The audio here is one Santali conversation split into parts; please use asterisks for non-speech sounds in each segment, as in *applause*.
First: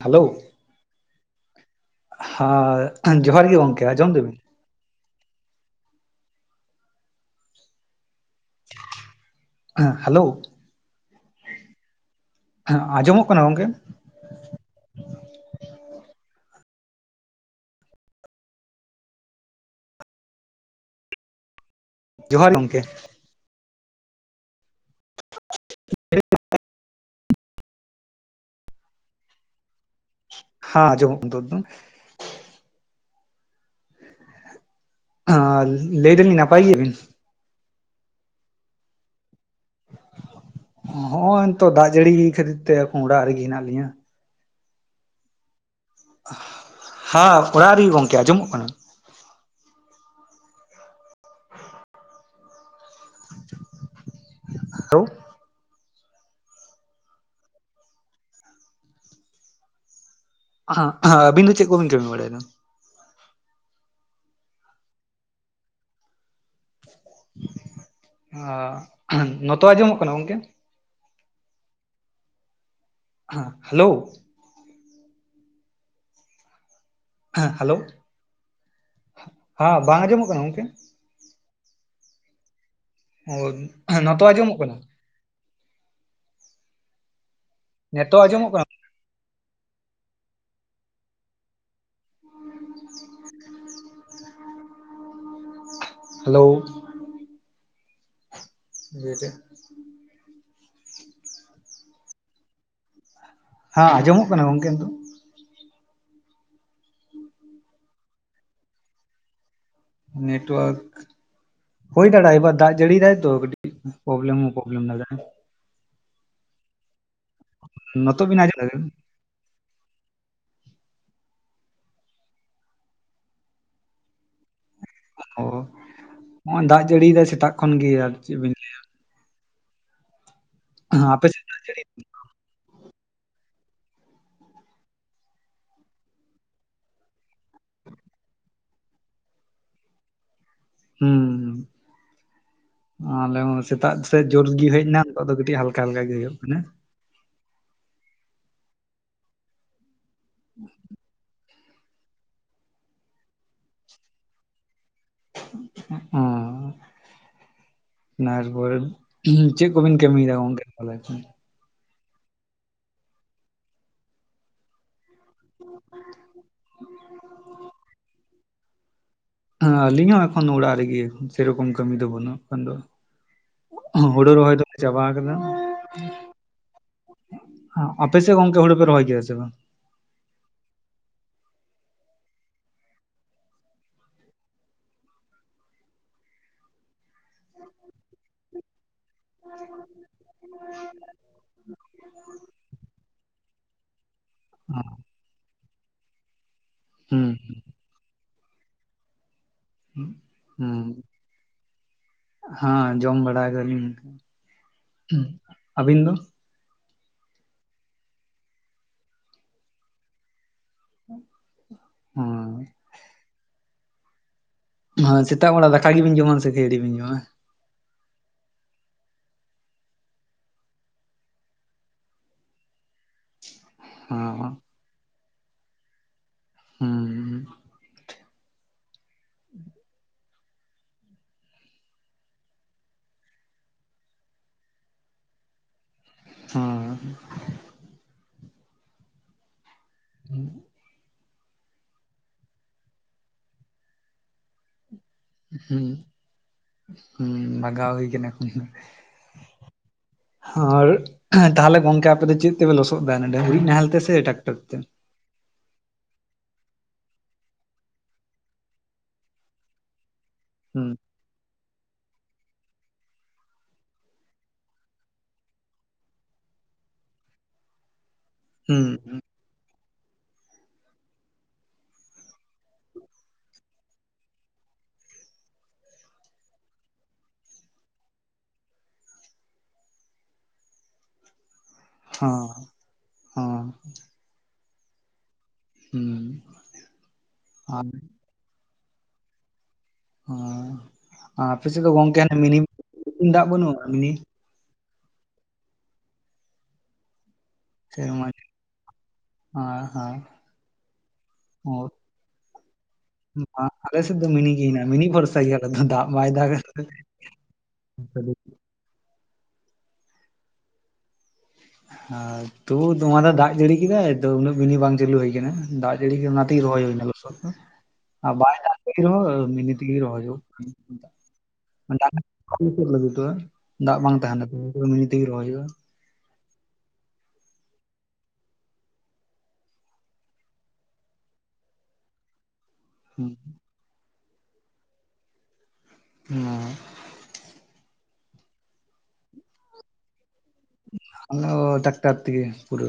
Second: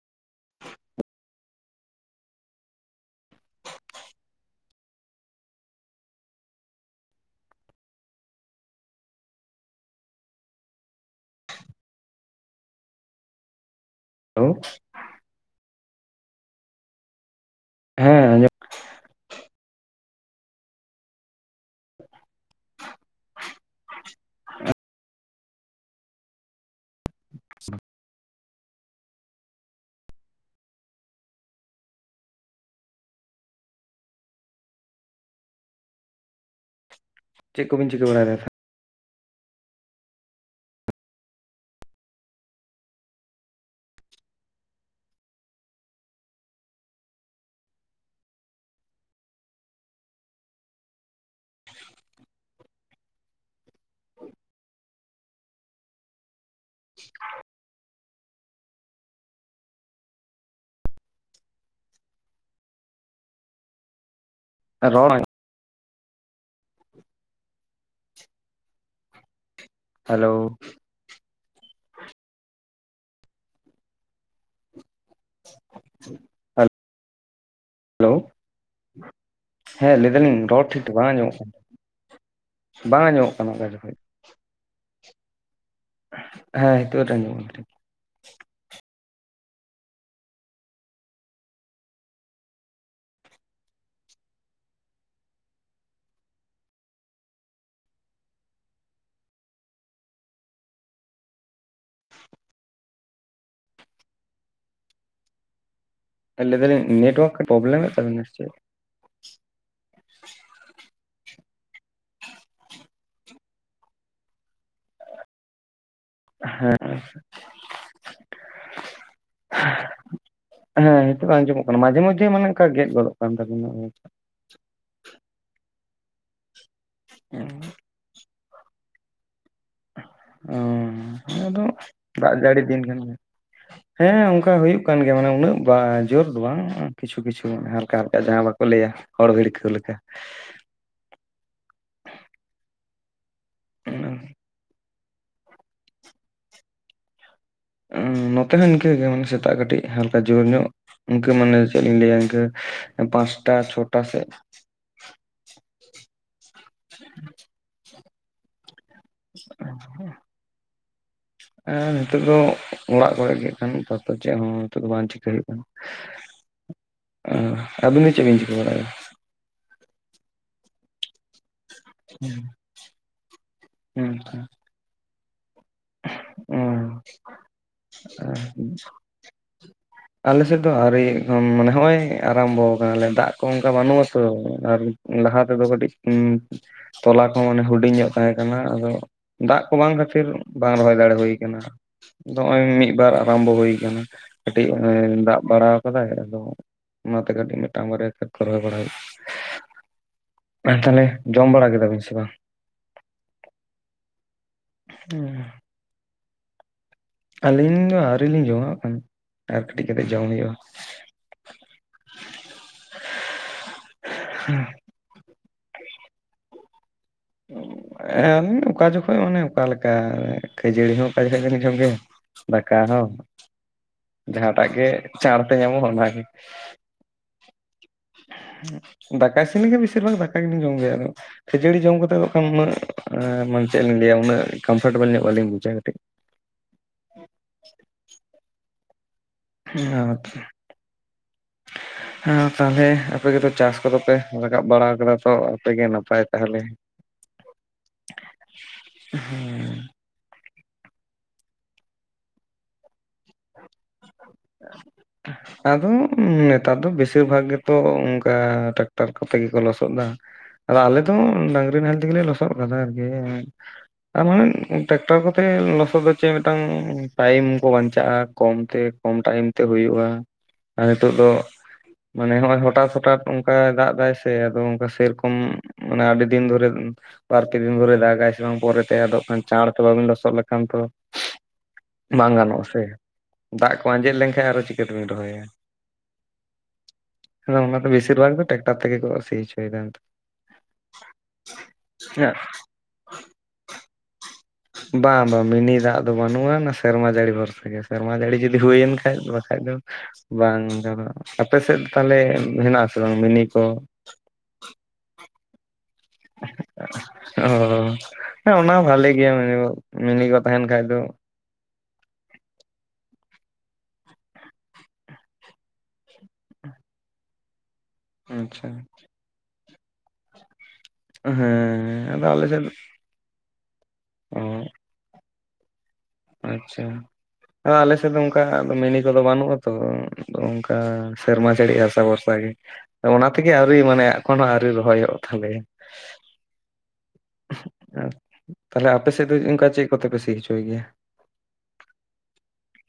ᱦᱮᱞᱳ *inaudible* ᱦᱟᱸ ᱡᱚᱦᱟᱨ ᱜᱮ ᱜᱚᱢᱠᱮ ᱟᱸᱡᱚᱢ ᱫᱟᱸᱵᱤᱧ? ᱦᱮᱸ ᱦᱮᱞᱳ ᱦᱮᱸ ᱟᱡᱚᱢᱚᱜ ᱠᱟᱱᱟ ᱜᱚᱝᱠᱮ? ᱦᱮᱞᱳ ᱦᱮᱸ ᱟᱸᱡᱚᱢ ᱡᱚᱦᱟᱨ ᱜᱮ ᱜᱚᱝᱠᱮ *inaudible* *inaudible* *inaudible* ᱦᱟᱸ ᱟᱡᱚᱢᱚᱜ ᱠᱟᱱᱟ ᱱᱤᱛᱚᱜ ᱫᱚ᱾ ᱟᱻ ᱞᱟᱹᱭ ᱫᱟᱞᱤᱧ ᱱᱟᱯᱟᱭ ᱜᱮᱭᱟᱵᱤᱱ? ᱪᱮᱫ ᱠᱚᱵᱤᱱ ᱪᱤᱠᱟᱹ ᱵᱟᱲᱟᱭᱫᱟ? ᱦᱚᱸᱜᱼᱚᱭ ᱱᱤᱛᱚᱜ ᱫᱟᱜ ᱡᱟᱹᱲᱤ ᱠᱷᱟᱹᱛᱤᱨ ᱛᱮ ᱚᱲᱟᱜ ᱨᱮᱜᱮ ᱦᱮᱱᱟᱜ ᱞᱤᱧᱟ᱾ ᱦᱟᱸ ᱚᱲᱟᱜ ᱨᱮ ᱜᱚᱝᱠᱮ ᱟᱸᱡᱚᱢᱚᱜ ᱠᱟᱱᱟ? ᱦᱮᱞᱳ ᱦᱟᱜ ᱦᱟᱜ ᱥᱵᱤᱱ ᱫᱚ ᱪᱮᱫ ᱠᱚ ᱵᱤᱱ ᱠᱟᱹᱢᱤ ᱵᱟᱲᱟᱭᱫᱟ? ᱨᱚᱲ ᱟᱡ *inaudible* ᱟ ᱱᱚᱛᱚ ᱟᱡᱚᱢᱚᱜ ᱠᱟᱱᱟ ᱦᱮᱞᱳ ᱜᱚᱝᱠᱮ? ᱦᱟ ᱦᱮᱞᱳ ᱦᱟᱞ ᱦᱮᱸ ᱦᱮᱞᱳ ᱦᱮᱞᱳ! ᱦᱮᱸ ᱵᱟᱝ ᱞᱟᱹᱭ ᱟᱸᱡᱚᱢᱚᱜ ᱫᱟᱞᱤᱧ ᱠᱟᱱᱟ ᱜᱚᱝᱠᱮ ᱨᱚᱲ ᱴᱷᱤᱠ ᱵᱟᱝ ᱟᱸᱡᱚᱢᱚᱜ ᱠᱟᱱᱟ᱾ ᱵᱟᱝ ᱟᱸᱡᱚᱢᱚᱜ ᱠᱟᱱᱟ ᱚᱠᱟ ᱦᱳᱭ, ᱡᱚᱠᱷᱚᱡ ᱱᱚᱛᱚ ᱟᱸᱡᱚᱢᱚᱜ ᱠᱟᱱᱟ? ᱦᱮᱸ ᱱᱤᱛᱚᱜ ᱠᱟᱹᱴᱤᱡ ᱟᱡᱚᱢᱚᱜ ᱠᱟᱱᱟ᱾ ᱱᱮᱛᱚᱜ ᱟᱸᱡᱚᱢᱚᱜ ᱠᱟᱱᱟ? ᱦᱮᱞᱳᱻ *unintelligible* ᱦᱟᱸ, ᱟᱸᱡᱚᱢᱚᱜ ᱠᱟᱱᱟ ᱜᱚᱝᱠᱮ ᱱᱤᱛᱳᱜ? ᱞᱟᱹᱭ ᱫᱟᱞᱤᱧ ᱱᱮᱴᱳᱣᱟᱨᱠ ᱯᱨᱚᱵᱞᱮᱢ ᱮᱫ ᱛᱟᱵᱮᱱᱟ ᱥᱮ ᱪᱮᱫ? ᱱᱮᱴᱣᱟᱨᱠ ᱦᱳᱭ ᱫᱟᱲᱮᱭᱟᱜ-ᱟ, ᱮ ᱵᱟᱛ ᱫᱟᱜ ᱡᱟᱲᱤ ᱫᱟᱭ ᱛᱚ ᱠᱟᱴᱤᱡ ᱯᱨᱚᱵᱞᱮᱢ ᱦᱚᱸ ᱯᱨᱚᱵᱞᱮᱢ ᱫᱟᱲᱮᱜ-ᱟ ᱾ ᱦᱮᱸᱻ ᱱᱚᱛᱳᱜ ᱵᱮᱱ ᱟᱸᱡᱚᱢ ᱫᱟ ᱵᱮᱱ? ᱦᱮᱸ ᱱᱤᱛᱳᱜ ᱫᱚ ᱟᱸᱡᱚᱢᱚᱜ ᱠᱟᱱᱟ᱾ ᱢᱟᱡᱷᱮ ᱢᱚᱫᱷᱮ ᱢᱟᱱᱮ ᱚᱱᱠᱟ ᱜᱮᱫ ᱜᱚᱫᱚᱜ ᱠᱟᱱ ᱛᱟᱵᱮᱱᱟ᱾ ᱚ, ᱦᱚᱸᱜ-ᱚᱭ ᱫᱟᱜ ᱡᱟᱹᱲᱤᱭ ᱮᱫᱟᱭ ᱥᱮᱛᱟᱜ ᱠᱷᱚᱱ ᱜᱮ ᱟᱨ ᱪᱮᱫ ᱵᱤᱱ ᱚ ᱞᱟᱹᱭᱟ ᱟᱯᱮ ᱥᱮᱫ ᱫᱟᱜ ᱟᱫᱚ ᱡᱟᱹᱲᱤ ᱫᱟᱜ ᱡᱟᱹᱲᱤ ᱫᱤᱱ ᱠᱟᱱ ᱜᱮᱭᱟ᱾ ᱦᱮᱸ ᱚᱱᱠᱟ ᱦᱩᱭᱩᱜ ᱠᱟᱱ ᱜᱮᱭᱟ ᱢᱟᱱᱮ ᱩᱱᱟᱹᱜ ᱵᱟ ᱡᱳᱨ ᱫᱚ ᱵᱟᱝ ᱠᱤᱪᱷᱩ ᱠᱤᱪᱷᱩ ᱦᱟᱞ ᱠᱟ ᱦᱟᱞᱠᱟ ᱡᱟᱦᱟᱸ ᱵᱟᱠᱚ ᱞᱟᱹᱭᱼᱟ ᱦᱚᱲ ᱵᱷᱤᱲᱠᱟᱹᱣ ᱞᱮᱠᱟ᱾ ᱦᱩᱸ ᱟᱞᱮ ᱦᱚᱸ ᱥᱮᱛᱟᱜ ᱥᱮᱫ ᱡᱳᱨ ᱜᱮ ᱦᱮᱡ ᱮᱱᱟ, ᱱᱤᱛᱚᱜ ᱫᱚ ᱠᱟᱹᱴᱤᱡ ᱦᱟᱞᱠᱟ ᱦᱟᱞᱠᱟ ᱜᱮ ᱦᱩᱭᱩᱜ ᱠᱟᱱᱟ᱾ ᱱᱚᱛᱮ ᱦᱚᱸ ᱤᱱᱠᱟᱹ ᱜᱮ ᱥᱮᱛᱟᱜ ᱠᱟᱹᱴᱤᱡ ᱦᱟᱞᱠᱟ ᱡᱳᱨ ᱧᱚᱜ ᱤᱱᱠᱟᱹ ᱢᱟᱱᱮ ᱪᱮᱫ ᱞᱤᱧ ᱞᱟᱹᱭᱟ ᱤᱱᱠᱟᱹ ᱯᱟᱸᱪᱴᱟ ᱪᱷᱚᱴᱟ ᱥᱮᱫ ᱾ ᱚᱻ, *inaudible* *unintelligible* ᱛᱤᱦᱤᱧ ᱪᱮᱫ ᱠᱚᱵᱤᱱ ᱠᱟᱹᱢᱤᱭ ᱫᱟ ᱜᱚᱝᱠᱮ ᱛᱟᱦᱚᱞᱮ ᱠᱷᱟᱱ? ᱦᱮᱸ, ᱱᱤᱛᱚᱜ ᱫᱚ ᱚᱲᱟᱜ ᱠᱚᱨᱮ ᱜᱮ ᱠᱟᱢᱤ ᱛᱟᱨᱯᱚᱨ ᱪᱮᱫ ᱦᱚᱸ ᱱᱤᱛᱚᱜ ᱫᱚ ᱵᱟᱝ ᱪᱤᱠ ᱟᱹ ᱦᱩᱭᱩᱜ ᱠᱟᱱᱟ ᱾ *inaudible* ᱚ, ᱟᱵᱤᱱ ᱫᱚ ᱪᱮᱫ ᱵᱤᱱ ᱪᱤᱠᱟᱹ ᱵᱟᱲᱟᱭᱟ? ᱦᱮᱸ ᱟᱞᱤᱧ ᱦᱚᱸ ᱮᱠᱷᱚᱱ ᱚᱲᱟᱜ ᱨᱮᱜᱮ ᱾ ᱥᱮᱨᱚᱠᱚᱢ ᱠᱟᱹᱢᱤ ᱫᱚ ᱵᱟᱹᱱᱩᱜ-ᱟ ᱮᱠᱷᱚᱱ ᱫᱚ᱾ *inaudible* ᱦᱳᱲᱳ ᱨᱚᱦᱚᱭ ᱫᱚᱞᱮ ᱪᱟᱵᱟ ᱟᱠᱟᱫᱟ ᱾ *inaudible* ᱚ, ᱟᱯᱮ ᱥᱮᱫ ᱜᱚᱝᱠᱮ ᱦᱩᱲᱩ ᱯᱮ ᱨᱚᱦᱚᱭ ᱜᱮᱭᱟ ᱥᱮ ᱵᱟᱝ? ᱟᱞᱮ ᱥᱮᱫ ᱫᱚ ᱟᱣᱨᱤ ᱮᱠᱷᱚᱱ, ᱢᱟᱱᱮ ᱱᱚᱜᱼᱚᱭ ᱟᱨᱟᱢᱵᱚ ᱟᱠᱟᱱᱟᱞᱮ, ᱫᱟᱜ ᱠᱚ ᱚᱱᱠᱟ ᱵᱟᱹᱱᱩᱜ ᱟᱛᱚ ᱟᱨ ᱞᱟᱦᱟ ᱛᱮᱫᱚ ᱠᱟᱹᱴᱤᱡ ᱩᱸ ᱛᱚᱞᱟ ᱠᱚ ᱢᱟᱱᱮ ᱦᱩᱰᱤᱧ ᱧᱚᱜ ᱛᱟᱦᱮᱸ ᱠᱟᱱᱟ, ᱟᱫᱚ ᱫᱟᱜ ᱠᱚ ᱵᱟᱝ ᱠᱷᱟᱹᱛᱤᱨ ᱵᱟᱝ ᱨᱚᱦᱚᱭ ᱫᱟᱲᱮ ᱦᱩᱭ ᱟᱠᱟᱱᱟ ᱾ *inaudible* ᱟᱫᱚ ᱦᱚᱸᱜ-ᱚᱭ ᱢᱤᱫ ᱵᱟᱨ ᱟᱨᱟᱢᱵᱚ ᱦᱩᱭ ᱟᱠᱟᱱᱟ ᱾ *inaudible* ᱠᱟᱹᱴᱤᱡ ᱚᱱᱮ ᱫᱟᱜ ᱵᱟᱲᱟ ᱟᱠᱟᱫᱟᱭ ᱟᱫᱚ ᱦᱩᱸ ᱚᱱᱟᱛᱮ ᱠᱟᱹᱴᱤᱡ ᱢᱤᱫᱴᱟᱝ ᱵᱟᱨᱭᱟ ᱠᱷᱮᱛ ᱠᱚ ᱨᱚᱦᱚᱭ ᱵᱟᱲᱟ *unintelligible* ᱾ ᱦᱩᱸ ᱟᱨ ᱛᱟᱦᱚᱞᱮ ᱡᱚᱢ ᱵᱟᱲᱟ ᱠᱮᱫᱟ ᱵᱤᱱ ᱥᱮ ᱵᱟᱝ? ᱦᱮᱸ, ᱡᱚᱢ ᱵᱟᱲᱟ ᱠᱟᱫᱟᱞᱤᱧ᱾ *inaudible* ᱟᱹᱵᱤᱱ ᱫᱚ? ᱟᱹᱞᱤᱧ ᱫᱚ ᱟᱹᱣᱨᱤ ᱞᱤᱧ ᱡᱚᱢᱟᱼᱟ ᱠᱷᱟᱱ ᱟᱨ ᱠᱟᱹᱴᱤᱡ ᱠᱟᱛᱮᱫ ᱡᱚᱢ ᱦᱩᱭᱩᱜᱼᱟ ᱾ *inaudible* ᱦᱚᱭ᱾ ᱦᱮᱸ ᱾ ᱦᱮᱸ, ᱥᱮᱛᱟᱜ ᱵᱮᱲᱟ ᱫᱟᱠᱟ ᱜᱮᱵᱤᱱ ᱡᱚᱢᱟ ᱥᱮ ᱠᱷᱟᱹᱡᱟᱹᱲᱤ ᱵᱤᱱ ᱡᱚᱢᱟ? ᱟᱞᱤᱧ ᱫᱚ ᱚᱠᱟ ᱡᱚᱠᱷᱚᱡ ᱚᱱᱮ ᱚᱠᱟ ᱞᱮᱠᱟ, ᱠᱷᱟᱹᱡᱟᱹᱲᱤ ᱦᱚᱸ ᱚᱠᱟ ᱡᱚᱠᱷᱚᱡ ᱫᱚᱞᱤᱧ ᱡᱚᱢ ᱜᱮᱭᱟ, ᱫᱟᱠᱟ ᱦᱚᱸ, *inaudible* ᱦᱚᱸ ᱡᱟᱦᱟᱸᱴᱟᱜ ᱜᱮ ᱪᱟᱬᱛᱮ ᱧᱟᱢᱚᱜᱼᱟ ᱚᱱᱟ ᱜᱮ ᱾ ᱦᱩᱸ ᱾ *inaudible* ᱫᱟᱠᱟ ᱤᱥᱤᱱ ᱞᱮᱱᱠᱷᱟᱱ ᱵᱮᱥᱤᱨ ᱵᱷᱟᱜᱽ ᱫᱟᱠᱟ ᱜᱮᱞᱤᱧ ᱡᱚᱢ ᱜᱮᱭᱟ ᱾ ᱟᱫᱚ ᱠᱷᱟᱹᱡᱟᱹᱲᱤ ᱡᱚᱢ ᱠᱟᱛ ᱮᱫ ᱵᱟᱠᱷᱟᱱ ᱩᱱᱟᱹᱜ ᱢᱟᱱᱮ ᱪᱮᱫ ᱞᱤᱧ ᱞᱟᱹᱭᱟ ᱩᱱᱟᱹᱜ ᱠᱚᱢᱯᱷᱚᱨᱴᱮᱵᱮᱞ ᱧᱚᱜ ᱵᱟᱞᱤᱧ ᱵᱩᱡᱟ ᱠᱟᱹᱴᱤᱡ ᱾ ᱦᱩᱸ ᱾ ᱦᱚ ᱦᱮᱸ ᱛᱟᱦᱚᱞᱮ ᱟᱯᱮ ᱠᱚᱫᱚ ᱪᱟᱥ ᱠᱚᱫᱚ ᱯᱮ ᱨᱟᱠᱟᱵ ᱵᱟᱲᱟ ᱟᱠᱟᱫᱟ? ᱛᱚ ᱟᱯᱮᱜᱮ ᱦᱩᱸ ᱱᱟᱯᱟᱭ ᱛᱟᱦᱚᱞᱮ ᱦᱩᱸ ᱵᱟᱜᱟᱣ ᱦᱩᱭ ᱟᱠᱟᱱᱟ ᱮᱠᱷᱚᱱ ᱫᱚ᱾ ᱟᱨ ᱛᱟᱦᱞᱮ ᱜᱚᱝᱠᱮ ᱟᱯᱮ ᱫᱚ ᱪᱮᱫ ᱛᱮᱯᱮ ᱞᱚᱥᱚᱫ ᱮᱫᱟ? ᱚᱱᱮ ᱰᱟᱺᱜᱨᱤᱡ ᱱᱟᱦᱮᱞ ᱛᱮ ᱥᱮ ᱴᱟᱠᱴᱟᱨ ᱛᱮ? ᱟᱫᱚ ᱱᱮᱛᱟᱨ ᱫᱚ ᱵᱮᱥᱤᱨ ᱵᱷᱟᱜᱽ ᱜᱮᱛᱚ ᱚᱱᱠᱟ ᱴᱨᱟᱠᱴᱟᱨ ᱠᱚᱛᱮ ᱜᱮᱠᱚ ᱞᱚᱥᱚᱫ ᱫᱟ᱾ ᱟᱨ ᱦᱩᱸ ᱟᱞᱮ ᱫᱚ ᱰᱟᱝᱨᱤ ᱱᱟᱦᱮᱞ ᱛᱮᱜᱮ ᱞᱮ ᱞᱚᱥᱚᱫ ᱟᱠᱟᱫᱟ ᱟᱨᱠᱤ ᱦᱮ᱾ *unintelligible* ᱴᱮᱠᱴᱟᱨ ᱠᱚᱛᱮ ᱞᱚᱥᱚᱫ ᱫᱚ ᱪᱮᱫ ᱢᱤᱫᱴᱟᱝ ᱴᱟᱭᱤᱢ ᱠᱚ ᱵᱟᱧᱪᱟᱜ-ᱟ ᱠᱚᱢ ᱛᱮ ᱦᱩᱸ ᱾ ᱠᱚᱢ ᱴᱟᱭᱤᱢ ᱛᱮ ᱦᱩᱭᱩᱜ-ᱟ ᱟᱨ ᱱᱤᱛᱚᱜ ᱫᱚ ᱢᱟᱱᱮ ᱦᱚᱜ-ᱚᱭ ᱦᱚᱴᱟᱛ ᱦᱚᱴᱟᱛ ᱚᱱᱠᱟ ᱫᱟᱜ ᱮᱫᱟᱭ ᱥᱮ ᱾ ᱟᱫᱚ ᱚᱱᱠᱟ ᱥᱮᱨᱚᱠᱚᱢ ᱢᱟᱱᱮ ᱟᱹᱰᱤ ᱫᱤᱱ ᱫᱷᱚᱨᱮ ᱠᱷᱚᱱ ᱵᱟᱨ ᱯᱮ ᱫᱤᱱ ᱫᱷᱚᱨᱮ ᱫᱟᱜᱟᱭ ᱥᱮ ᱵᱟᱝ ᱯᱚᱨᱮᱛᱮ ᱟᱫᱚᱜ ᱠᱷᱟᱱ ᱪᱟᱬ ᱛᱮ ᱵᱟᱵᱤᱱ ᱞᱚᱥᱚᱜ ᱞᱮᱠᱷᱟᱱ ᱛᱚ ᱵᱟᱝ ᱦᱚᱸ ᱜᱟᱱᱚᱜ-ᱟ ᱥᱮ, ᱦᱚᱸ ᱫᱟᱜ ᱠᱚ ᱟᱸᱡᱮᱫ ᱞᱮᱱᱠᱷᱟᱱ ᱟᱨᱚ ᱪᱤᱠᱟᱹ ᱛᱮᱵᱤᱱ ᱨᱚᱦᱚᱭᱟ᱾ ᱦᱩᱸ ᱟᱫᱚ ᱚᱱᱟ ᱫᱚ ᱦᱩᱸ ᱵᱮᱥᱤᱨ ᱵᱷᱟᱜ ᱜᱮ ᱴᱮᱠ ᱴᱟᱨ ᱛᱮᱜᱮ ᱠᱚ ᱥᱤ ᱦᱚᱪᱚᱭᱮᱫᱟ᱾ ᱚ ᱟᱨ ᱟᱯᱮ ᱥᱮᱫ ᱫᱚ ᱜᱚᱝᱠᱮ ᱱᱮᱛᱟᱨ᱾ ᱢᱤᱱᱤ ᱫᱟᱜ ᱵᱟᱹᱱᱩᱜ-ᱟ? ᱢᱤᱱᱤ ᱵᱟᱝ ᱵᱟᱝ ᱢᱤᱱᱤ ᱫᱟᱜ ᱫᱚ ᱵᱟᱹᱱᱩᱜ-ᱟ ᱚᱱᱣᱟ ᱱᱟ ᱥᱮᱨᱢᱟ ᱡᱟᱹᱲᱤ ᱵᱷᱚᱨᱥ ᱟ ᱥᱮᱨᱢᱟ ᱡᱟᱹᱲᱤ ᱡᱩᱫᱤ ᱦᱩᱭᱮᱱ ᱠᱷᱟᱡ ᱟᱨ ᱵᱟᱠᱷᱟᱡ ᱫᱚ ᱦᱮᱸ ᱦᱮᱸ ᱵᱟᱝ ᱡᱟᱦᱟᱱᱟᱜ ᱟᱯᱮ ᱚ ᱥᱮᱫ ᱛᱟᱦᱚᱞᱮ ᱦᱮᱱᱟᱜ-ᱟ ᱥᱮ ᱵᱟᱝ ᱢᱤᱱᱤ ᱠᱚ? ᱟᱞᱮ ᱫᱚ ᱢᱤᱱᱤ ᱜᱮ ᱦᱮᱱᱟᱜ-ᱟ᱾ ᱢᱤᱱᱤ ᱵᱷᱚᱨᱥᱟ ᱜᱮ ᱦᱟᱜ ᱟᱞᱮ ᱫᱚ ᱫᱟᱜ ᱵᱟᱭ ᱫᱟᱜᱟ ᱚ ᱦᱮᱸ ᱚᱱᱟ ᱦᱚ ᱵᱷᱟᱞᱮ ᱜᱮᱭᱟ ᱢᱤᱱᱤ ᱢᱤᱱᱤ ᱠᱚ ᱛᱟᱦᱮᱱ ᱠᱷᱟᱡ ᱫᱚ ᱦᱟ ᱛᱩᱨ ᱫᱚᱢᱟᱫᱟ ᱫᱟᱜ ᱡᱟᱹᱲᱤ ᱠᱮᱫᱟᱭ, ᱛᱚ ᱩᱱᱟᱹᱜ ᱢᱤᱱᱤ ᱵᱟᱝ ᱪᱟᱹᱞᱩ ᱦᱩᱭ ᱟᱠᱟᱱᱟ ᱾ ᱫᱟᱜ ᱡᱟᱹᱲᱤ ᱚᱱᱟ ᱛᱮᱜᱮ ᱨᱚᱦᱚᱭ ᱦᱩᱭ ᱮᱱᱟ᱾ ᱞᱚᱥᱚᱫ ᱟ ᱵᱟᱭ ᱟᱪᱪᱷᱟ ᱫᱟᱜ ᱡᱟᱲᱤ ᱨᱮᱦᱚ ᱢᱤᱱᱤ ᱛᱮᱜᱮ ᱨᱚᱦᱚᱭ ᱦᱩᱭᱩᱜ ᱠᱷᱟᱱ ᱦᱮᱸ ᱟᱫᱚ ᱟᱞᱮ ᱥᱮᱫ ᱴᱟᱠ *inaudible* ᱫᱟᱜ ᱵᱟᱝ ᱛᱟᱦᱮ ᱚ ᱱᱟᱠᱩ ᱩᱱ ᱢᱤᱱᱤ ᱛᱮᱜᱮ ᱨᱚᱦᱚᱭ ᱦᱩᱭᱩᱜ-ᱟ᱾ ᱟᱪᱪᱷᱟ ᱟᱫᱚ ᱟᱞᱮ ᱥᱮᱫ ᱫᱚ ᱚᱱᱠᱟ ᱢᱤᱱᱤ ᱠᱚ ᱫᱚ ᱵᱟᱹᱱᱩᱜ ᱟᱛᱚ ᱾ ᱫᱚ ᱚᱝᱠᱟ ᱥᱮᱨᱢᱟ ᱡᱟᱲᱤ ᱟᱥᱟ ᱵᱷᱚᱨᱥᱟ ᱜᱮ᱾ ᱚᱱᱟ ᱛᱮ ᱜᱮ ᱟᱹᱣᱨᱤ ᱢᱟᱱᱮ ᱮᱠᱷᱚᱱᱚ ᱟᱹᱣᱨᱤ ᱨᱚᱦᱚᱭᱚᱜ ᱛᱟᱞᱮᱭᱟ᱾ *inaudible* ᱦᱮᱸ ᱟᱨ ᱛᱟᱦᱚᱞᱮ ᱟᱯᱮ ᱥᱮᱫ ᱫᱚ ᱚᱱᱠᱟ ᱪᱮᱫ ᱠᱚᱛᱮ ᱯᱮ ᱥᱤ ᱦᱚᱪᱚᱭ ᱜᱮᱭᱟ? ᱟᱛᱚ ᱴᱟᱠᱴᱟᱨ ᱛᱮ ᱜᱮ ᱯᱩᱨᱟᱹ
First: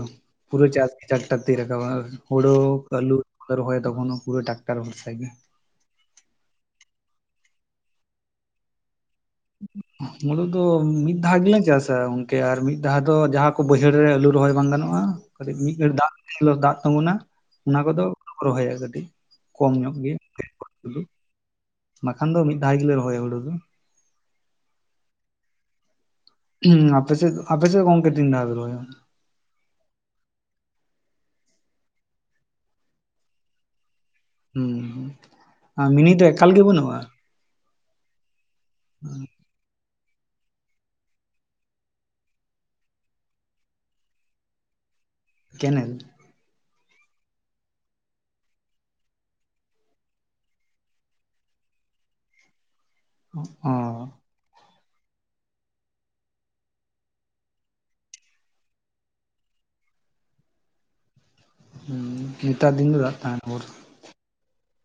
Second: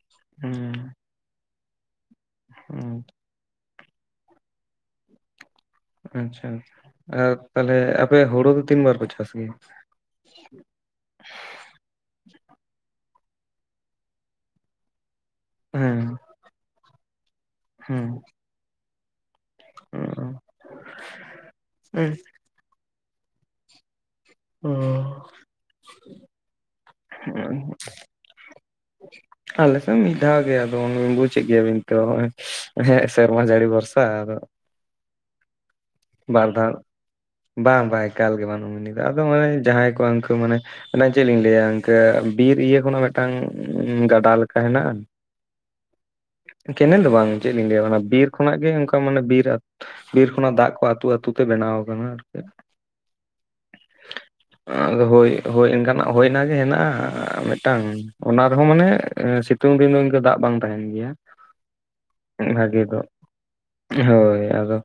ᱯᱩᱨᱟᱹ ᱪᱟᱥ ᱦᱩᱸ ᱜᱮ ᱴᱟᱠᱴᱟᱨ ᱛᱮ ᱜᱮ ᱨᱟᱠᱟᱵᱟ᱾ ᱦᱳᱲᱳ ᱠᱟᱞᱩ ᱨᱚᱦᱚᱭᱟ ᱛᱚᱠᱷᱚᱱᱚ ᱯᱩᱨᱟᱹ ᱴᱨᱟᱠᱴᱟᱨ ᱵᱚᱨᱥᱟ ᱜᱮ᱾ ᱟᱪᱪᱷᱟ ᱟᱨ ᱛᱟᱦᱟᱞᱮ ᱟᱯᱮ ᱦᱩᱲᱩ ᱫᱚ ᱛᱤᱱ ᱵᱟᱨ ᱯᱮ ᱪᱟᱥ ᱜᱮᱭᱟ? ᱢᱩᱲᱩ ᱫᱚ ᱢᱤᱫ ᱫᱷᱟᱣ ᱜᱮᱞᱮ ᱪᱟᱥᱟ ᱜᱚᱝᱠᱮ ᱟᱨ ᱢᱤᱫ ᱫᱷᱟᱣ ᱫᱚ ᱡᱟᱦᱟᱸ ᱠᱚ ᱵᱟᱹᱭᱦᱟᱹᱲ ᱨᱮ ᱟᱹᱞᱩ ᱨᱚᱦᱚᱭ ᱵᱟᱝ ᱜᱟᱱᱚᱜ-ᱟ ᱚᱠᱟ ᱥᱤᱫ ᱢᱤᱫ ᱜᱷᱟᱹᱲᱤᱡ ᱦᱮᱸ ᱫᱟᱜ ᱫᱟᱜ ᱛᱤᱜᱩᱱᱟ ᱚᱱᱟ ᱠᱚᱫᱚ ᱦᱮᱸ ᱨᱚᱦᱚᱭ ᱮᱥᱮᱫᱤ᱾ ᱠᱚᱢ ᱧᱚᱜ ᱜᱮ *inaudible* ᱵᱟᱠᱷᱟᱱ ᱫᱚ ᱢᱤᱫ ᱫᱷᱟᱣ ᱜᱮᱞᱮ ᱨᱚᱦᱚᱭᱟ ᱦᱩᱲᱩ ᱫᱚ᱾ ᱚ ᱦᱩᱸ ᱟᱯᱮ ᱥᱮᱫ ᱟᱯᱮ ᱥᱮᱫ ᱜᱚᱝᱠᱮ ᱛᱤᱱ ᱫᱷᱟᱹᱣ ᱯᱮ ᱨᱚᱦᱚᱭᱟ? *unintelligible* ᱟᱞᱮᱥ ᱢᱤᱫ ᱫᱷᱟᱣ ᱜᱮ ᱟᱫᱚ ᱵᱩᱡᱮᱫ ᱜᱮᱭᱟ ᱵᱤᱱ ᱛᱚ ᱦᱮᱸ ᱥᱮᱨᱢᱟ ᱡᱟᱹᱲᱤ ᱵᱷᱚᱨᱥᱟ ᱟᱫᱚ ᱾ ᱦᱩᱸ ᱟᱨ ᱢᱤᱱᱤ ᱫᱚ ᱮᱠᱟᱞ ᱜᱮ ᱫᱷᱟᱣ ᱵᱟᱹᱱᱩᱜ-ᱟ? ᱵᱟᱝ ᱵᱟᱝ ᱮᱠᱟᱞ ᱜᱮ ᱵᱟᱹᱱᱩᱜ-ᱟ ᱢᱤᱱᱤ ᱫᱚ ᱟᱫᱚ ᱢᱟᱱᱮ ᱡᱟᱦᱟᱸᱭ ᱠᱚ ᱩᱱᱠᱩ ᱢᱟᱱᱮ᱾ ᱢᱟᱱᱮ ᱪᱮᱫ ᱞᱤᱧ ᱞᱟᱹᱭᱟ ᱤᱱᱠᱟᱹ ᱵᱤᱨ ᱤᱭᱟᱹ ᱠᱷᱚᱱᱟᱜ ᱢᱤᱫᱴᱟᱝ ᱜᱟᱰᱟ ᱞᱮᱠᱟ ᱦᱮᱱᱟᱜ-ᱟ᱾ ᱠᱮᱱᱮᱞ ᱠᱮᱱᱮᱞ ᱫᱚ ᱵᱟᱝ ᱪᱮᱫ ᱞᱤᱧ ᱞᱟᱹᱭᱟ ᱵᱤᱨ ᱠᱷᱚᱱᱟᱜ ᱜᱮ ᱚᱱᱠᱟ ᱢᱟᱱᱮ ᱵᱤᱨ ᱵᱤᱨ ᱠᱷᱚᱱᱟᱜ ᱫᱟᱜ᱾ ᱯᱟ ᱟᱹᱛᱩ ᱟᱹᱛᱩ ᱛᱮ ᱵᱮᱱᱟᱣ ᱟᱠᱟᱱᱟ ᱟᱨᱠᱤ ᱾ ᱚ᱾ ᱟᱫᱚ ᱦᱳᱭ᱾ ᱦᱳᱭ ᱚᱱᱠᱟᱱᱟᱜ ᱦᱳᱭ ᱚᱱᱟᱜᱮ ᱦᱮᱱᱟᱜᱼᱟ ᱢᱤᱫᱴᱟᱝ᱾ ᱚᱱᱟ ᱨᱮᱦᱚᱸ ᱢᱟᱱᱮ ᱮ ᱥᱤᱛᱩᱝ ᱫᱤᱱ ᱫᱚ ᱤᱱᱠᱟᱹ ᱫᱟᱜ ᱵᱟᱝ ᱛᱟᱦᱮᱱ ᱜᱮᱭᱟ᱾ ᱦᱩᱸᱢ ᱱᱮᱛᱟᱨ ᱫᱤᱱ ᱫᱚ ᱫᱟᱜ ᱛᱟᱦᱮᱱ ᱵᱷᱳᱨ᱾ ᱦᱳᱭ ᱟᱫᱚ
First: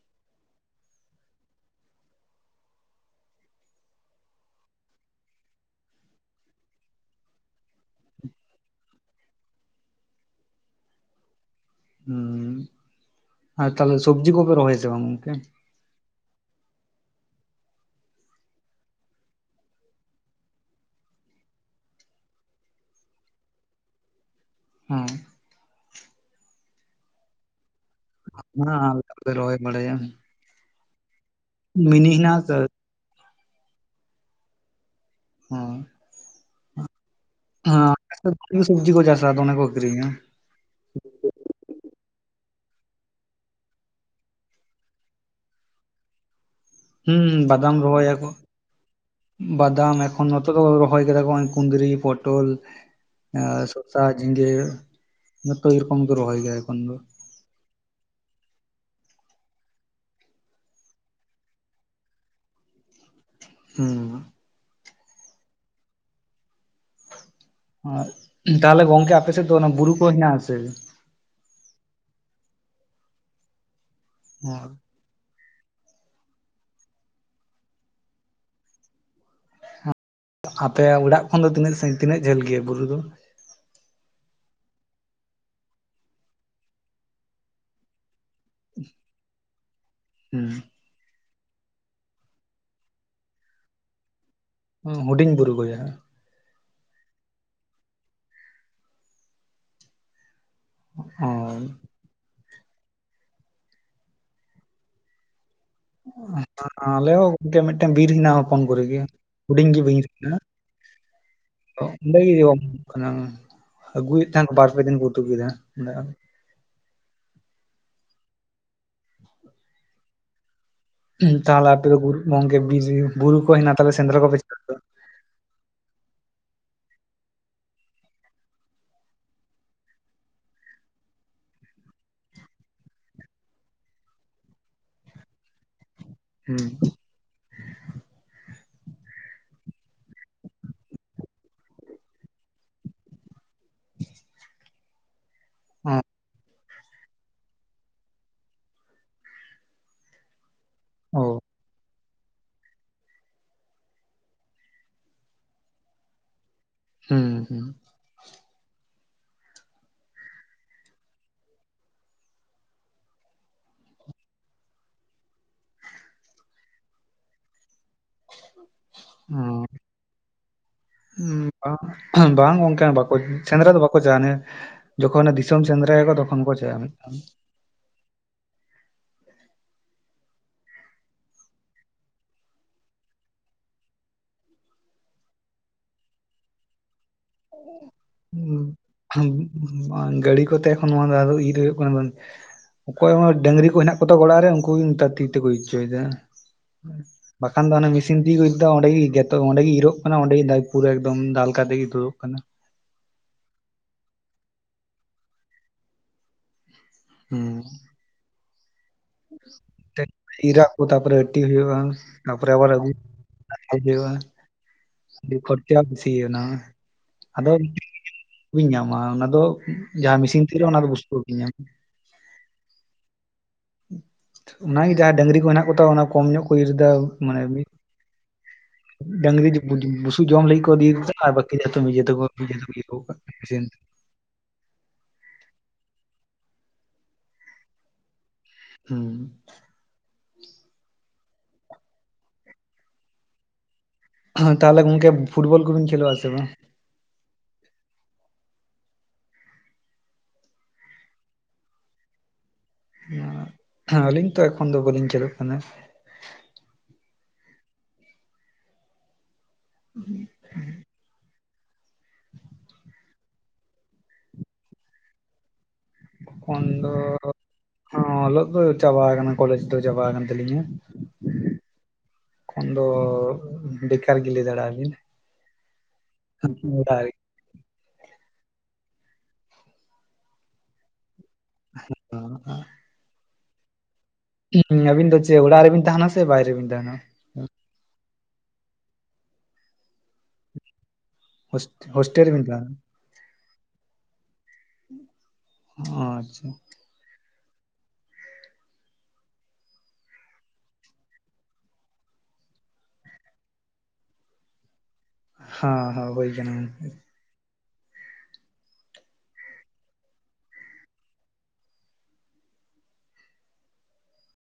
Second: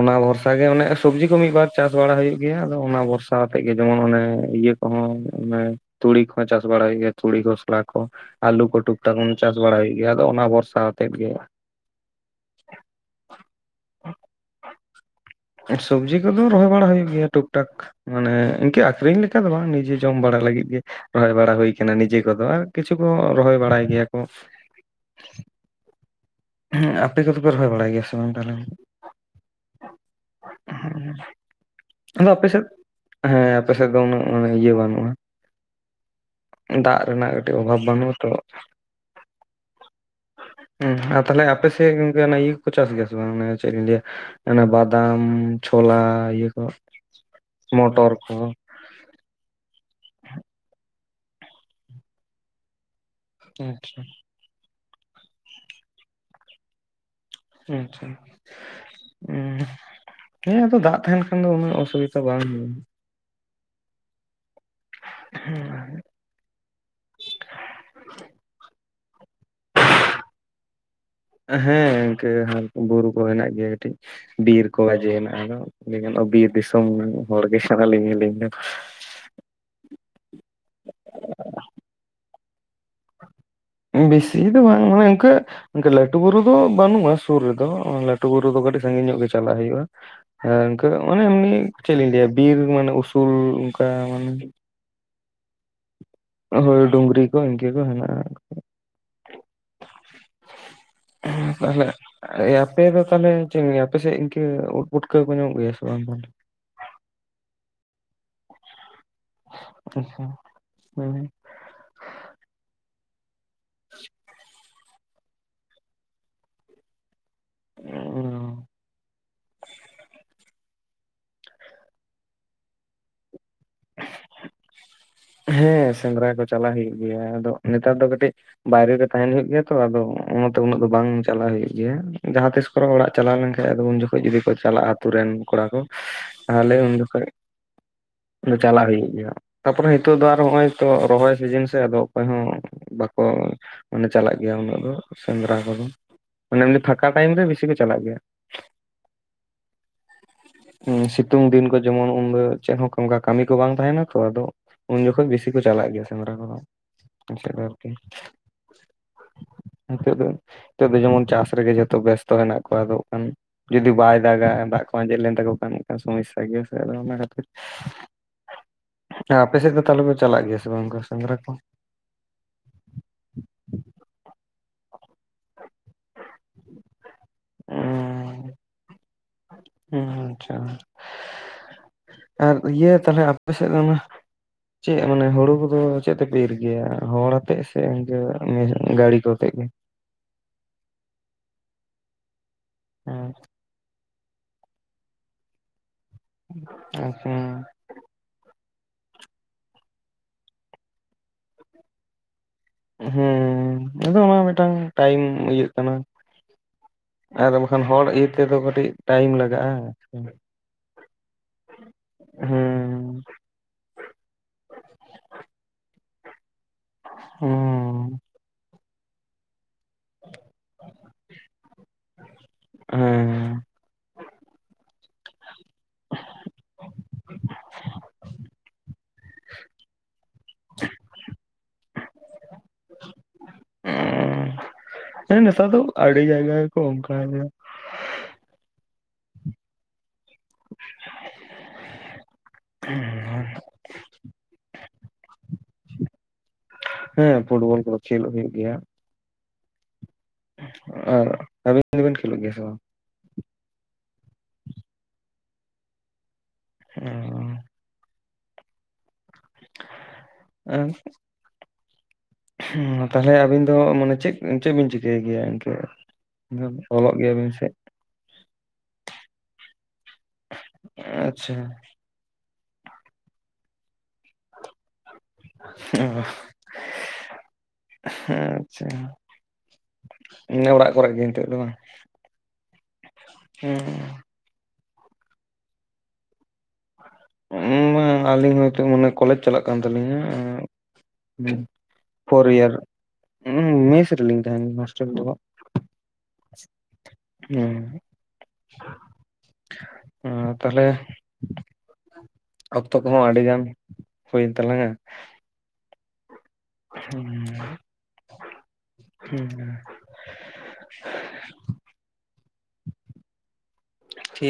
ᱚᱱᱟ ᱵᱷᱚᱨᱥᱟ ᱜᱮ ᱚᱱᱮ ᱟ ᱥᱚᱵᱽᱡᱤ ᱠᱚ ᱢᱤᱫ ᱵᱟᱨ ᱪᱟᱥ ᱵᱟᱲᱟ ᱦᱩᱭᱩᱜ ᱜᱮᱭᱟ ᱟᱫᱚ ᱚᱱᱟ ᱵᱷᱚᱨᱥᱟᱣᱟᱛᱮᱜ ᱜᱮ ᱡᱮᱢᱚᱱ ᱟᱱᱮ ᱤᱭᱟᱹ ᱦᱩᱸ ᱚᱱᱮ ᱛᱩᱲᱤ ᱠᱚ ᱦᱚᱸ ᱪᱟᱥ ᱵᱟᱲᱟ ᱦᱩᱭᱩᱜ ᱜᱮᱭᱟ ᱛᱩᱲᱤ ᱜᱷᱚᱥᱞᱟ ᱠᱚ᱾ ᱟᱞᱩ ᱠᱚ ᱴᱩᱠᱴᱟᱠ ᱟᱱ ᱪᱟᱥ ᱵᱟᱲᱟᱭ ᱦᱩᱭᱩᱜ ᱜᱮᱭᱟ᱾ ᱟᱫᱚ ᱚᱱᱟ ᱵᱷᱚᱨᱥᱟ ᱟᱛᱮᱫ ᱜᱮ᱾ ᱦᱩᱸ ᱟᱨ ᱛᱟᱞᱦᱮ ᱥᱚᱵᱽᱡᱤ ᱠᱚ ᱯᱮ ᱨᱚᱦᱚᱭ ᱟᱥᱮ ᱵᱟᱝ ᱜᱚᱝᱠᱮ᱾ ᱥᱚᱵᱽᱡᱤ ᱠᱚ ᱫᱚ ᱨᱚᱦᱚᱭ ᱵᱟᱲᱟ ᱦᱩᱭᱩᱜ ᱜᱮᱭᱟ ᱴᱩᱠ ᱴᱟᱠ᱾ ᱢᱟᱱᱮ ᱤᱱᱠᱟᱹ ᱟᱠᱷᱨᱤᱧ ᱞᱮᱠᱟ ᱫᱚ ᱵᱟᱝ ᱱᱤᱡᱮ ᱡᱚᱢ ᱵᱟᱲᱟ ᱞᱟᱹᱜᱤᱫ ᱜᱮ᱾ ᱨᱚᱦᱚᱭ ᱵᱟᱲᱟ ᱦᱩᱭ ᱠᱟᱱᱟ ᱱᱤᱡᱮ ᱠᱚ ᱫᱚ ᱟᱨ ᱠᱤᱪᱷᱩ ᱠᱚ ᱨᱚᱦᱚᱭ ᱵᱟᱲᱟᱭ ᱜᱮᱭᱟ ᱠᱚ᱾ ᱦᱩᱸ᱾ ᱦᱮᱸ᱾ ᱟᱯᱮ ᱠᱚᱫᱚ ᱯᱮ ᱨᱚᱦᱚᱭ ᱵᱟᱲᱟᱭ ᱜᱮᱭᱟ ᱥᱮ? ᱵᱟᱝ ᱛᱟᱦᱚᱞᱮ ᱚᱱᱟ ᱟᱨ *inaudible* ᱠᱚᱯᱣ ᱨᱚᱦᱚᱭ ᱵᱟᱲᱟᱭᱟ᱾ ᱢᱤᱱᱤ ᱟᱫᱚ ᱦᱮᱱᱟᱜ ᱟᱯᱮ ᱟᱥᱮ ᱥᱮᱫ᱾ ᱦᱮᱸ ᱟᱯᱮ ᱥᱮᱫ ᱫᱚ ᱩᱱᱟᱹᱜ ᱢᱟᱱᱮ ᱤᱭᱟᱹ ᱵᱟᱹᱱᱩᱜᱼᱟ᱾ ᱦᱩᱸ᱾ ᱫᱟᱜ ᱨᱮᱱᱟᱜ ᱜᱮ᱾ ᱦᱮᱸ *unintelligible* ᱥᱚᱵᱽᱡᱤ ᱠᱚ ᱪᱟᱥᱟ ᱟᱫᱚ ᱚᱱᱟ ᱠᱚ ᱠᱨᱤᱧᱟ᱾ ᱦᱩᱸ ᱟᱨ ᱛᱟᱦᱞᱮ ᱟᱯᱮᱥᱮᱫ ᱜᱚᱝᱠᱮ ᱚᱱᱟ ᱤᱭᱟᱹ ᱠᱚᱠᱚ ᱪᱟᱥ ᱜᱮᱭᱟ ᱥᱮ ᱵᱟᱝ ᱚᱱᱟ ᱪᱮᱫ ᱤᱧ ᱞᱟᱹᱭᱟ? ᱢᱟᱱᱮ ᱵᱟᱫᱟᱢ ᱪᱷᱳᱞᱟ ᱤᱭᱟᱹ ᱠᱚ᱾ ᱦᱩᱸ ᱵᱟᱫᱟᱢ ᱨᱚᱦᱚᱭᱟ ᱠᱚ᱾ ᱵᱟᱫᱟᱢ ᱮᱠᱷᱚᱱ ᱱᱚᱛᱮ ᱫᱚ ᱨᱚᱦᱚᱭ ᱠᱟᱫᱟ ᱠᱚ ᱦᱚᱸᱜ-ᱚᱭ ᱠᱩᱫᱨᱤ ᱯᱚᱴᱚᱞ᱾ ᱟᱸ ᱟᱪᱪᱷᱟ ᱥᱚᱥᱟ ᱡᱷᱤᱸᱜᱟᱹ ᱡᱚᱛᱚ ᱜᱮ ᱨᱚᱠᱚᱢ ᱜᱮ ᱨᱚᱦᱚᱭ ᱜᱮᱭᱟ ᱮᱠᱷᱚᱱ ᱫᱚ᱾ ᱟᱪᱪᱷᱟ᱾ ᱦᱮᱸ ᱟᱫᱚ ᱫᱟᱜ ᱛᱟᱦᱮᱱ ᱠᱷᱟᱱ ᱫᱚ ᱩᱱᱟᱹᱜ ᱚᱥᱩᱵᱤᱛᱟ ᱵᱟᱝ ᱦᱩᱭᱩᱜ᱾ ᱦᱮᱸ᱾ ᱦᱮᱸ ᱟᱫᱚ ᱟᱨ ᱛᱟᱦᱚᱞᱮ ᱜᱚᱝᱠᱮ ᱟᱯᱮᱥᱮᱫ ᱫᱚ ᱚᱱᱟ ᱵᱩᱨᱩ ᱠᱚ ᱦᱤᱱᱟᱹᱜ ᱟ ᱥᱮ? ᱦᱮᱸ ᱜᱚᱝᱠᱮ ᱵᱩᱨᱩ ᱠᱚ ᱦᱮᱱᱟᱜ ᱜᱮᱭᱟ ᱠᱟᱹᱴᱤᱡ ᱵᱤᱨ ᱦᱮᱸ, ᱠᱚ ᱜᱟᱡᱮ ᱦᱮᱱᱟᱜᱼᱟ᱾ ᱡᱮᱢᱚᱱ ᱚ ᱵᱤᱨ ᱫᱤᱥᱚᱢ ᱦᱚᱲ ᱜᱮ ᱥᱟᱱᱟ ᱞᱤᱧ ᱟᱹᱞᱤᱧ ᱫᱚ᱾ ᱟᱯᱮ ᱚᱲᱟᱜ ᱠᱷᱚᱱ ᱫᱚ ᱛᱤᱱᱟᱹᱜ ᱥᱟᱺᱜᱤᱧ ᱛᱤᱱᱟᱹᱜ ᱡᱷᱟᱹᱞ ᱜᱮᱭᱟ ᱵᱩᱨᱩ ᱫᱚ? ᱵᱤᱥᱤ ᱫᱚ ᱵᱟᱝ ᱢᱟᱱᱮ ᱚᱱᱠᱟ ᱤᱱᱠᱟᱹ ᱞᱟᱹᱴᱩ ᱵᱩᱨᱩ ᱫᱚ ᱵᱟᱹᱱᱩᱜᱼᱟ ᱥᱩᱨ ᱨᱮᱫᱚ ᱟ ᱞᱟᱴ ᱴᱩ ᱵᱩᱨᱩ ᱫᱚ ᱠᱟᱹᱴᱤᱡ ᱥᱟᱺᱜᱤᱧ ᱧᱚᱜ ᱜᱮ ᱪᱟᱞᱟᱜ ᱦᱩᱭᱩᱜᱼᱟ ᱦᱩᱸ, ᱟᱨ ᱤᱱᱠᱟᱹ ᱢᱟᱱᱮ ᱮᱢᱱᱤ ᱪᱮᱫ ᱞᱤᱧ ᱞᱟᱹᱭᱟ ᱵᱤᱨ ᱢᱟᱱᱮ ᱩᱥᱩᱞ ᱚᱱᱠᱟ ᱢᱟᱱᱮ ᱦᱩᱸ ᱦᱩᱰᱤᱧ ᱵᱩᱨᱩ ᱵᱚᱭᱦᱟ᱾ ᱦᱳᱭ ᱰᱩᱝᱨᱤ ᱠᱚ ᱤᱱᱠᱟᱹ ᱠᱚ ᱦᱮᱱᱟᱜᱼᱟ᱾ ᱚ ᱦᱮᱸ ᱛᱟᱦᱞᱮ ᱮ ᱟᱯᱮ ᱫᱚ ᱛᱟᱦᱞᱮ ᱪᱮᱫ ᱤᱧᱞᱟᱹᱭᱟ ᱟᱞᱮᱥᱮᱫ ᱤᱱᱠᱟᱹ ᱩᱫᱽ ᱯᱩᱴᱠᱟᱹ ᱠᱚ ᱧᱟᱢᱚᱜ ᱜᱮᱭᱟ? ᱥᱮ ᱵᱟᱝ ᱛᱟᱦᱞᱮ? ᱟᱞᱮᱦᱚᱸ ᱜᱚᱝᱠᱮ ᱢᱤᱫᱴᱮᱱ ᱵᱤᱨ ᱦᱮᱱᱟ-ᱲ ᱦᱚᱯᱚᱱ ᱠᱚᱨᱮ ᱜᱮ᱾ ᱦᱩᱰᱩᱧ ᱜᱮ *unintelligible* ᱛᱚ ᱚᱸᱰᱮ ᱜᱮ ᱦᱩᱭᱩᱜ-ᱟ *unintelligible* ᱟᱹᱜᱩᱭᱮᱫ ᱛᱟᱦᱮᱸᱱ ᱠᱚ ᱵᱟᱨ ᱯᱮ ᱫᱤᱱ ᱠᱚ ᱠᱮᱫᱟ᱾ ᱚ᱾ *inaudible* ᱛᱟᱦᱚᱞᱮ ᱟᱯᱮ ᱫᱚ ᱵᱩᱨᱩ ᱜᱚᱝᱠᱮ, ᱵᱩᱨᱩ ᱠᱚ ᱦᱮᱱᱟ, ᱛᱟᱦᱮᱞᱮ ᱥᱮᱸᱫᱽᱨᱟ ᱠᱚᱯᱮ ᱪᱟᱞᱟᱜ ᱛᱚ? ᱦᱮᱸ ᱥᱮᱸᱫᱽᱨᱟ ᱠᱚ ᱪᱟᱞᱟᱜ ᱦᱩᱭᱩᱜᱭ ᱜᱮᱭᱟ, ᱟᱫᱚ ᱱᱮᱛᱟᱨ ᱫᱚ ᱠᱟᱹᱴᱤᱡ ᱵᱟᱭᱨᱮ ᱨᱮ ᱛᱟᱦᱮᱱ ᱦᱳᱭᱳᱜ ᱜᱮᱭᱟ ᱛᱚ, ᱟᱫᱚ ᱚᱱᱟᱛᱮ ᱩᱱᱟᱹᱜ ᱫᱚ ᱵᱟᱝ ᱪᱟᱞᱟᱜ ᱦᱳᱭᱳᱜ ᱜᱮᱭᱟ ᱡᱟᱦᱟᱸ ᱛᱤᱥ᱾ ᱠᱚ ᱨᱮ ᱚᱲᱟᱜ ᱪᱟᱞᱟᱣ ᱞᱮᱱ ᱠᱷᱟᱱ ᱟᱫᱚ ᱩᱱ ᱡᱚᱠᱷᱚᱱ ᱡᱩᱫᱤ ᱠᱚ ᱪᱟᱞᱟᱜᱼᱟ ᱟᱛᱩ ᱾ ᱨᱮᱱ ᱠᱚᱲᱟ ᱠᱚ ᱛᱟᱦᱚᱞᱮ ᱩᱱ ᱡᱚᱠᱷᱚ᱾ ᱪᱟᱞᱟᱜ ᱦᱳᱭᱳᱠ ᱜᱮᱭᱟ, ᱛᱟᱯᱚᱨᱮ ᱦᱤᱛᱳᱜ ᱫᱚ ᱟᱨ ᱦᱚᱜᱼᱚᱭ ᱛᱚ ᱨᱚᱦᱚᱭ ᱥᱤᱡᱤᱱ ᱥᱮ, ᱟᱫᱚ ᱚᱠᱚᱸᱭ ᱦᱚᱸ ᱵᱟᱠᱚ ᱢᱟᱱᱮ ᱪᱟᱞᱟᱜ ᱜᱮᱭᱟ ᱩᱱᱟᱹᱜ ᱫᱚ ᱥᱮᱸᱫᱽᱨᱟ ᱠᱚᱫᱚ᱾ ᱦᱩᱸ ᱢᱚᱱᱮ ᱮᱢᱱᱤ ᱯᱷᱟᱸᱠᱟ ᱴᱟᱭᱤᱢ ᱨᱮ, ᱵᱤᱥᱤ ᱠᱚ ᱪᱟᱞᱟᱜ ᱜᱮᱭᱟ ᱾ ᱚ ᱦᱩᱸᱥᱤᱛᱩᱝ ᱫᱤᱱ ᱠᱚ ᱡᱮᱢᱚᱱ ᱩᱱᱫᱚ ᱪᱮᱫ ᱦᱚᱸ ᱠᱢᱠᱟ ᱠᱟᱹᱢᱤ ᱠᱚ ᱵᱟᱝ ᱛᱟᱦᱮᱱᱟ ᱛᱚ, ᱟᱫᱚ ᱩᱱ ᱡᱚᱠᱷᱚᱱ ᱵᱤᱥᱤ ᱠᱚ ᱪᱟᱞᱟᱜ ᱜᱮᱭᱟ ᱥᱮᱸᱫᱽᱨᱟ ᱠᱚᱫᱚ ᱦᱩᱸ ᱾ ᱦᱩᱸ *unintelligible* *unintelligible* *inaudible* *inaudible* ᱱᱤᱛᱚᱜ ᱫᱚ ᱱᱤᱛᱚᱜ ᱫᱚ, ᱡᱮᱢᱚᱱ ᱪᱟᱥ ᱨᱮᱜᱮ ᱡᱚᱛᱚ ᱵᱮᱥᱛᱚ ᱦᱮᱱᱟᱜ ᱠᱚᱣᱟ ᱟᱫᱚᱠᱷᱟᱱ ᱾ ᱡᱩᱫᱤ ᱵᱟᱭ ᱫᱟᱜᱟ, ᱫᱟᱜ ᱠᱚ ᱟᱸᱡᱮᱫ ᱞᱮᱱ ᱛᱟᱠᱚ ᱠᱷᱟᱱ, ᱚᱱᱠᱟ ᱥᱚᱢᱚᱥᱟ ᱜᱮᱭᱟ ᱥᱮ, ᱚᱱᱟ ᱠᱷᱟᱹᱛᱤᱨ ᱾ ᱚ ᱟᱯᱮ ᱥᱮᱫ ᱫᱚ ᱛᱟᱦᱞᱮ ᱯᱮ, ᱪᱟᱞᱟᱜ ᱜᱮᱭᱟ ᱥᱮ ᱵᱟᱝ ᱚᱝᱠᱟ ᱥᱮᱸᱫᱽᱨᱟ ᱠᱚ? ᱵᱟᱝ ᱵᱟᱝ ᱜᱚᱝᱠᱮ ᱵᱟᱠᱚ ᱥᱮᱸᱫᱽᱨᱟ ᱫᱚ, ᱵᱟᱠᱚ ᱪᱟ ᱾ ᱡᱚᱠᱷᱚ ᱱᱮ ᱫᱤᱥᱚᱢ ᱥᱮᱸᱫᱽᱨᱟ ᱭᱟᱠᱚ, ᱛᱚᱠᱷᱚᱱ ᱠᱚ ᱪᱟᱜᱼᱟ ᱢᱤᱫᱴᱟᱱ᱾ ᱚ, ᱦᱚ ᱟᱪᱪᱷᱟ, ᱟᱨ ᱤᱭᱟᱹ ᱛᱟᱦᱞᱮ ᱟᱯᱮ ᱥᱮᱫ ᱫᱚ ᱩᱱᱟ? ᱪᱮᱫ ᱢᱟᱱᱮ ᱦᱳᱲᱩ ᱠᱚᱫᱚ, ᱪᱮᱫ ᱛᱮᱯᱮ ᱤᱨ ᱜᱮᱭᱟ, ᱦᱚᱲ ᱟᱛᱮᱜ ᱥᱮ ᱜᱟᱹᱲᱤ ᱠᱚ, ᱟᱛᱮᱫ ᱜᱮ? ᱜᱟᱹᱲᱤ ᱠᱚᱛᱮ ᱮᱠᱷᱚᱱ ᱱᱚᱣᱟ ᱫᱷᱟᱣ ᱫᱚ, ᱤᱨ ᱦᱳᱭᱳᱜ ᱠᱟᱱᱟ ᱵᱟᱝ, ᱚᱠᱚᱭ ᱦᱚ ᱦᱮᱸ ᱰᱟᱝᱨᱤ ᱠᱚ ᱦᱮᱱᱟᱜ ᱠᱚᱛᱚᱠ ᱚᱲᱟᱜ ᱨᱮ ᱩᱱᱠᱩᱜᱤ ᱱᱮᱛᱟᱨ ᱛᱤ ᱛᱮᱠᱚ, ᱤᱨ ᱚᱪᱚᱭᱮᱫᱟ ᱟᱪᱪᱷᱟ ᱵᱟᱠᱷᱟᱱ ᱫᱚ ᱚᱱᱮ ᱢᱮ ᱢᱤᱥᱤᱱ ᱛᱤᱜᱤ ᱠᱚ ᱤᱨ ᱫᱟ, ᱚᱸᱰᱮ ᱜᱮ ᱜᱮᱫᱚᱜ, ᱚᱸᱰᱮ ᱜᱮ ᱤᱨᱚᱜ ᱠᱟᱱᱟ, ᱚᱸᱰᱮ ᱜᱮ ᱯᱩᱨᱟᱹ ᱮᱠᱫᱚᱢ ᱫᱟᱞ ᱠᱟᱛᱮ ᱜᱮ ᱛᱩᱫᱩᱜ ᱠᱟᱱᱟ ᱾ ᱦᱮᱸ ᱟᱫᱚ ᱚᱱᱟ ᱢᱤᱫᱴᱟᱝ ᱴᱟᱭᱤᱢ ᱤᱭᱟᱹᱜ ᱠᱟᱱᱟ᱾ ᱦᱩᱸ ᱟᱫᱚ ᱵᱟᱠᱷᱟᱱ, ᱦᱚᱲ ᱤᱨ ᱛᱮᱫᱚ ᱠᱟᱹᱴᱤᱡ ᱴᱟᱭᱤᱢ ᱞᱟᱜᱟᱜᱼᱟ ᱤᱨ ᱨᱟᱠᱚ ᱛᱟᱨᱯᱚᱨᱮ ᱟᱴᱤ ᱦᱳᱭᱩᱜᱼᱟ, ᱛᱟᱨᱯᱚᱨᱮ ᱟᱜᱩ ᱦᱮᱸ ᱦᱳᱭᱩᱜᱼᱟ᱾ ᱟᱹᱰᱤ ᱠᱚᱛᱮ ᱵᱤᱥᱼᱟᱱᱟ *unintelligible* *unintelligible* ᱟᱫᱚ ᱦᱩᱸ *unintelligible* ᱧᱟᱢᱟ ᱚᱱᱟ ᱫᱚ ᱡᱟᱦᱟᱸ ᱢᱮᱥᱤᱱ ᱤᱨ ᱚᱱᱟ ᱫᱚ ᱵᱩᱥᱩᱠ ᱵᱟᱠᱤᱱ ᱧᱟᱢᱟ ᱾ ᱦᱮᱸ, ᱚᱱᱟᱜᱮ ᱡᱟᱦᱟᱸ ᱰᱟᱝᱨᱤ ᱠᱚ ᱦᱮᱱᱟᱜ ᱠᱚᱛᱟ ᱠᱚᱢ ᱧᱚᱜ ᱠᱚ ᱤᱨ ᱫᱟ ᱢᱟᱱᱮ ᱾ ᱰᱟᱝᱨᱤ ᱵᱩᱥᱩ ᱡᱚᱢ ᱞᱟᱹᱜᱤᱫ ᱠᱚ ᱤᱫᱤᱭᱟ ᱠᱚ, ᱛᱮ ᱟᱨ ᱵᱟᱠᱤ ᱡᱚᱛᱚ ᱱᱤᱡᱮᱛᱮᱠᱚ ᱱᱤᱡᱮᱛᱮ ᱠᱚ ᱤᱭᱟᱹᱜᱚᱜ ᱠᱟᱜᱼᱟ᱾ ᱡ *inaudible* *unintelligible* ᱦᱮᱸ ᱱᱮᱛᱟᱨ ᱫᱚ ᱟᱹᱰᱤ ᱡᱟᱭᱜᱟ ᱜᱮ ᱠᱚ ᱚᱝᱠᱟ ᱜᱮ᱾ ᱦᱩᱸ, ᱦᱮᱸ *inaudible* ᱛᱟᱦᱚᱞᱮ ᱜᱚᱝᱠᱮ ᱯᱷᱩᱴᱵᱚᱞ ᱠᱚᱵᱤᱱ, ᱠᱷᱮᱞᱚᱜᱼᱟ ᱥᱮ ᱵᱟᱝ? ᱦᱮᱸ ᱯᱷᱩᱴᱵᱚᱞ ᱠᱚᱫᱚ, ᱠᱷᱮᱞᱚᱜ ᱦᱳᱭᱳᱜ ᱜᱮᱭᱟ᱾ ᱟᱨ ᱟᱵᱤᱱ ᱫᱚ ᱵᱤᱱ ᱠᱷᱮᱞᱚᱜ ᱜᱮᱭᱟ ᱥᱮ ᱵᱟᱝ? ᱟᱹᱞᱤᱧ ᱛᱚ ᱮᱠᱷᱚᱱ ᱫᱚ, ᱵᱟᱹᱞᱤᱧ ᱠᱷᱮᱞᱚᱜ ᱠᱟᱱᱟ᱾ ᱦ *unintelligible* *unintelligible* ᱦ *inaudible* *unintelligible* ᱟᱨ ᱦᱩ ᱛᱟᱦᱞᱮ ᱟᱵᱤᱱ ᱫᱚ ᱢᱟᱱᱮ, ᱪᱮᱫ- ᱪᱮᱫ ᱵᱤᱱ ᱪᱤᱠᱟᱹᱭ ᱜᱮᱭᱟ ᱮᱱᱛᱮᱜ᱾ ᱚᱞᱚᱜ ᱜᱮᱭᱟᱵᱤᱱ ᱥᱮ? ᱚᱸ ᱚᱞᱚᱜ ᱫᱚ ᱪᱟᱵᱟ ᱠᱟᱱᱟ, ᱠᱚᱞᱮᱡᱽ ᱫᱚ ᱪᱟᱵᱟ ᱠᱟᱱ ᱛᱟᱹᱞᱤᱧᱟ᱾ ᱟᱪᱪᱷᱟ ᱟᱫᱚ ᱵᱮᱠᱟᱨ ᱜᱮ ᱞᱟᱹᱭ ᱫᱟᱲᱮᱟᱜᱼᱟ ᱵᱤᱱ᱾ ᱚᱲᱟᱜ ᱨᱮ *unintelligible* ᱦᱮᱸ ᱟᱪᱪᱷᱟ ᱤᱱᱟᱹ ᱚᱲᱟᱜ ᱠᱚᱨᱮ ᱜᱮ ᱪᱮᱜ ᱦᱚ ᱵᱟᱝ *inaudible* ᱦᱩᱸᱻ ᱦᱮᱸ ᱟᱵᱤᱱ ᱪᱮᱫ ᱚᱲᱟᱜ ᱨᱮᱵᱤᱱ ᱛᱟᱦᱮᱱᱟ ᱥᱮ ᱵᱟᱭᱨᱮ ᱨᱮᱵᱤᱱ ᱛᱟᱦᱮᱱᱟ *unintelligible* ᱟᱞᱤᱧ ᱦᱚᱭ ᱛᱳ ᱢᱟᱱᱮ ᱠᱚᱞᱮᱡ ᱪᱟᱞᱟᱜ ᱠᱟᱱ ᱛᱟᱞᱤᱧᱟ ᱦᱩᱸ ᱦᱳᱥᱴᱮᱞ ᱨᱮᱵᱤᱱ ᱯᱷᱳᱨ ᱛᱟᱦᱮᱱᱟ ᱤᱭᱟᱨ ᱦᱩᱻ ᱢᱮᱥ ᱨᱮ ᱞᱤᱧ ᱛᱟᱦᱮᱱᱟ ᱜᱮᱭᱟ ᱦᱚᱥᱴᱮᱞ ᱨᱮ ᱫᱚ ᱚ ᱟᱪᱪᱷᱟ ᱵᱟᱝ *unintelligible* ᱛᱟᱦᱞᱮ ᱚᱠᱛᱚ ᱠᱚᱦᱚᱸ ᱟᱹᱰᱤ ᱜᱟᱱ ᱦᱩᱭᱮᱱ ᱛᱟᱞᱟᱝ-ᱟ ᱦᱟᱸ ᱦᱟᱸ ᱦᱚᱭ ᱠᱟᱱᱟ ᱜᱚᱝᱼᱼ ᱦᱩᱸ *inaudible* ᱦᱩᱸ ᱴᱷᱤᱠ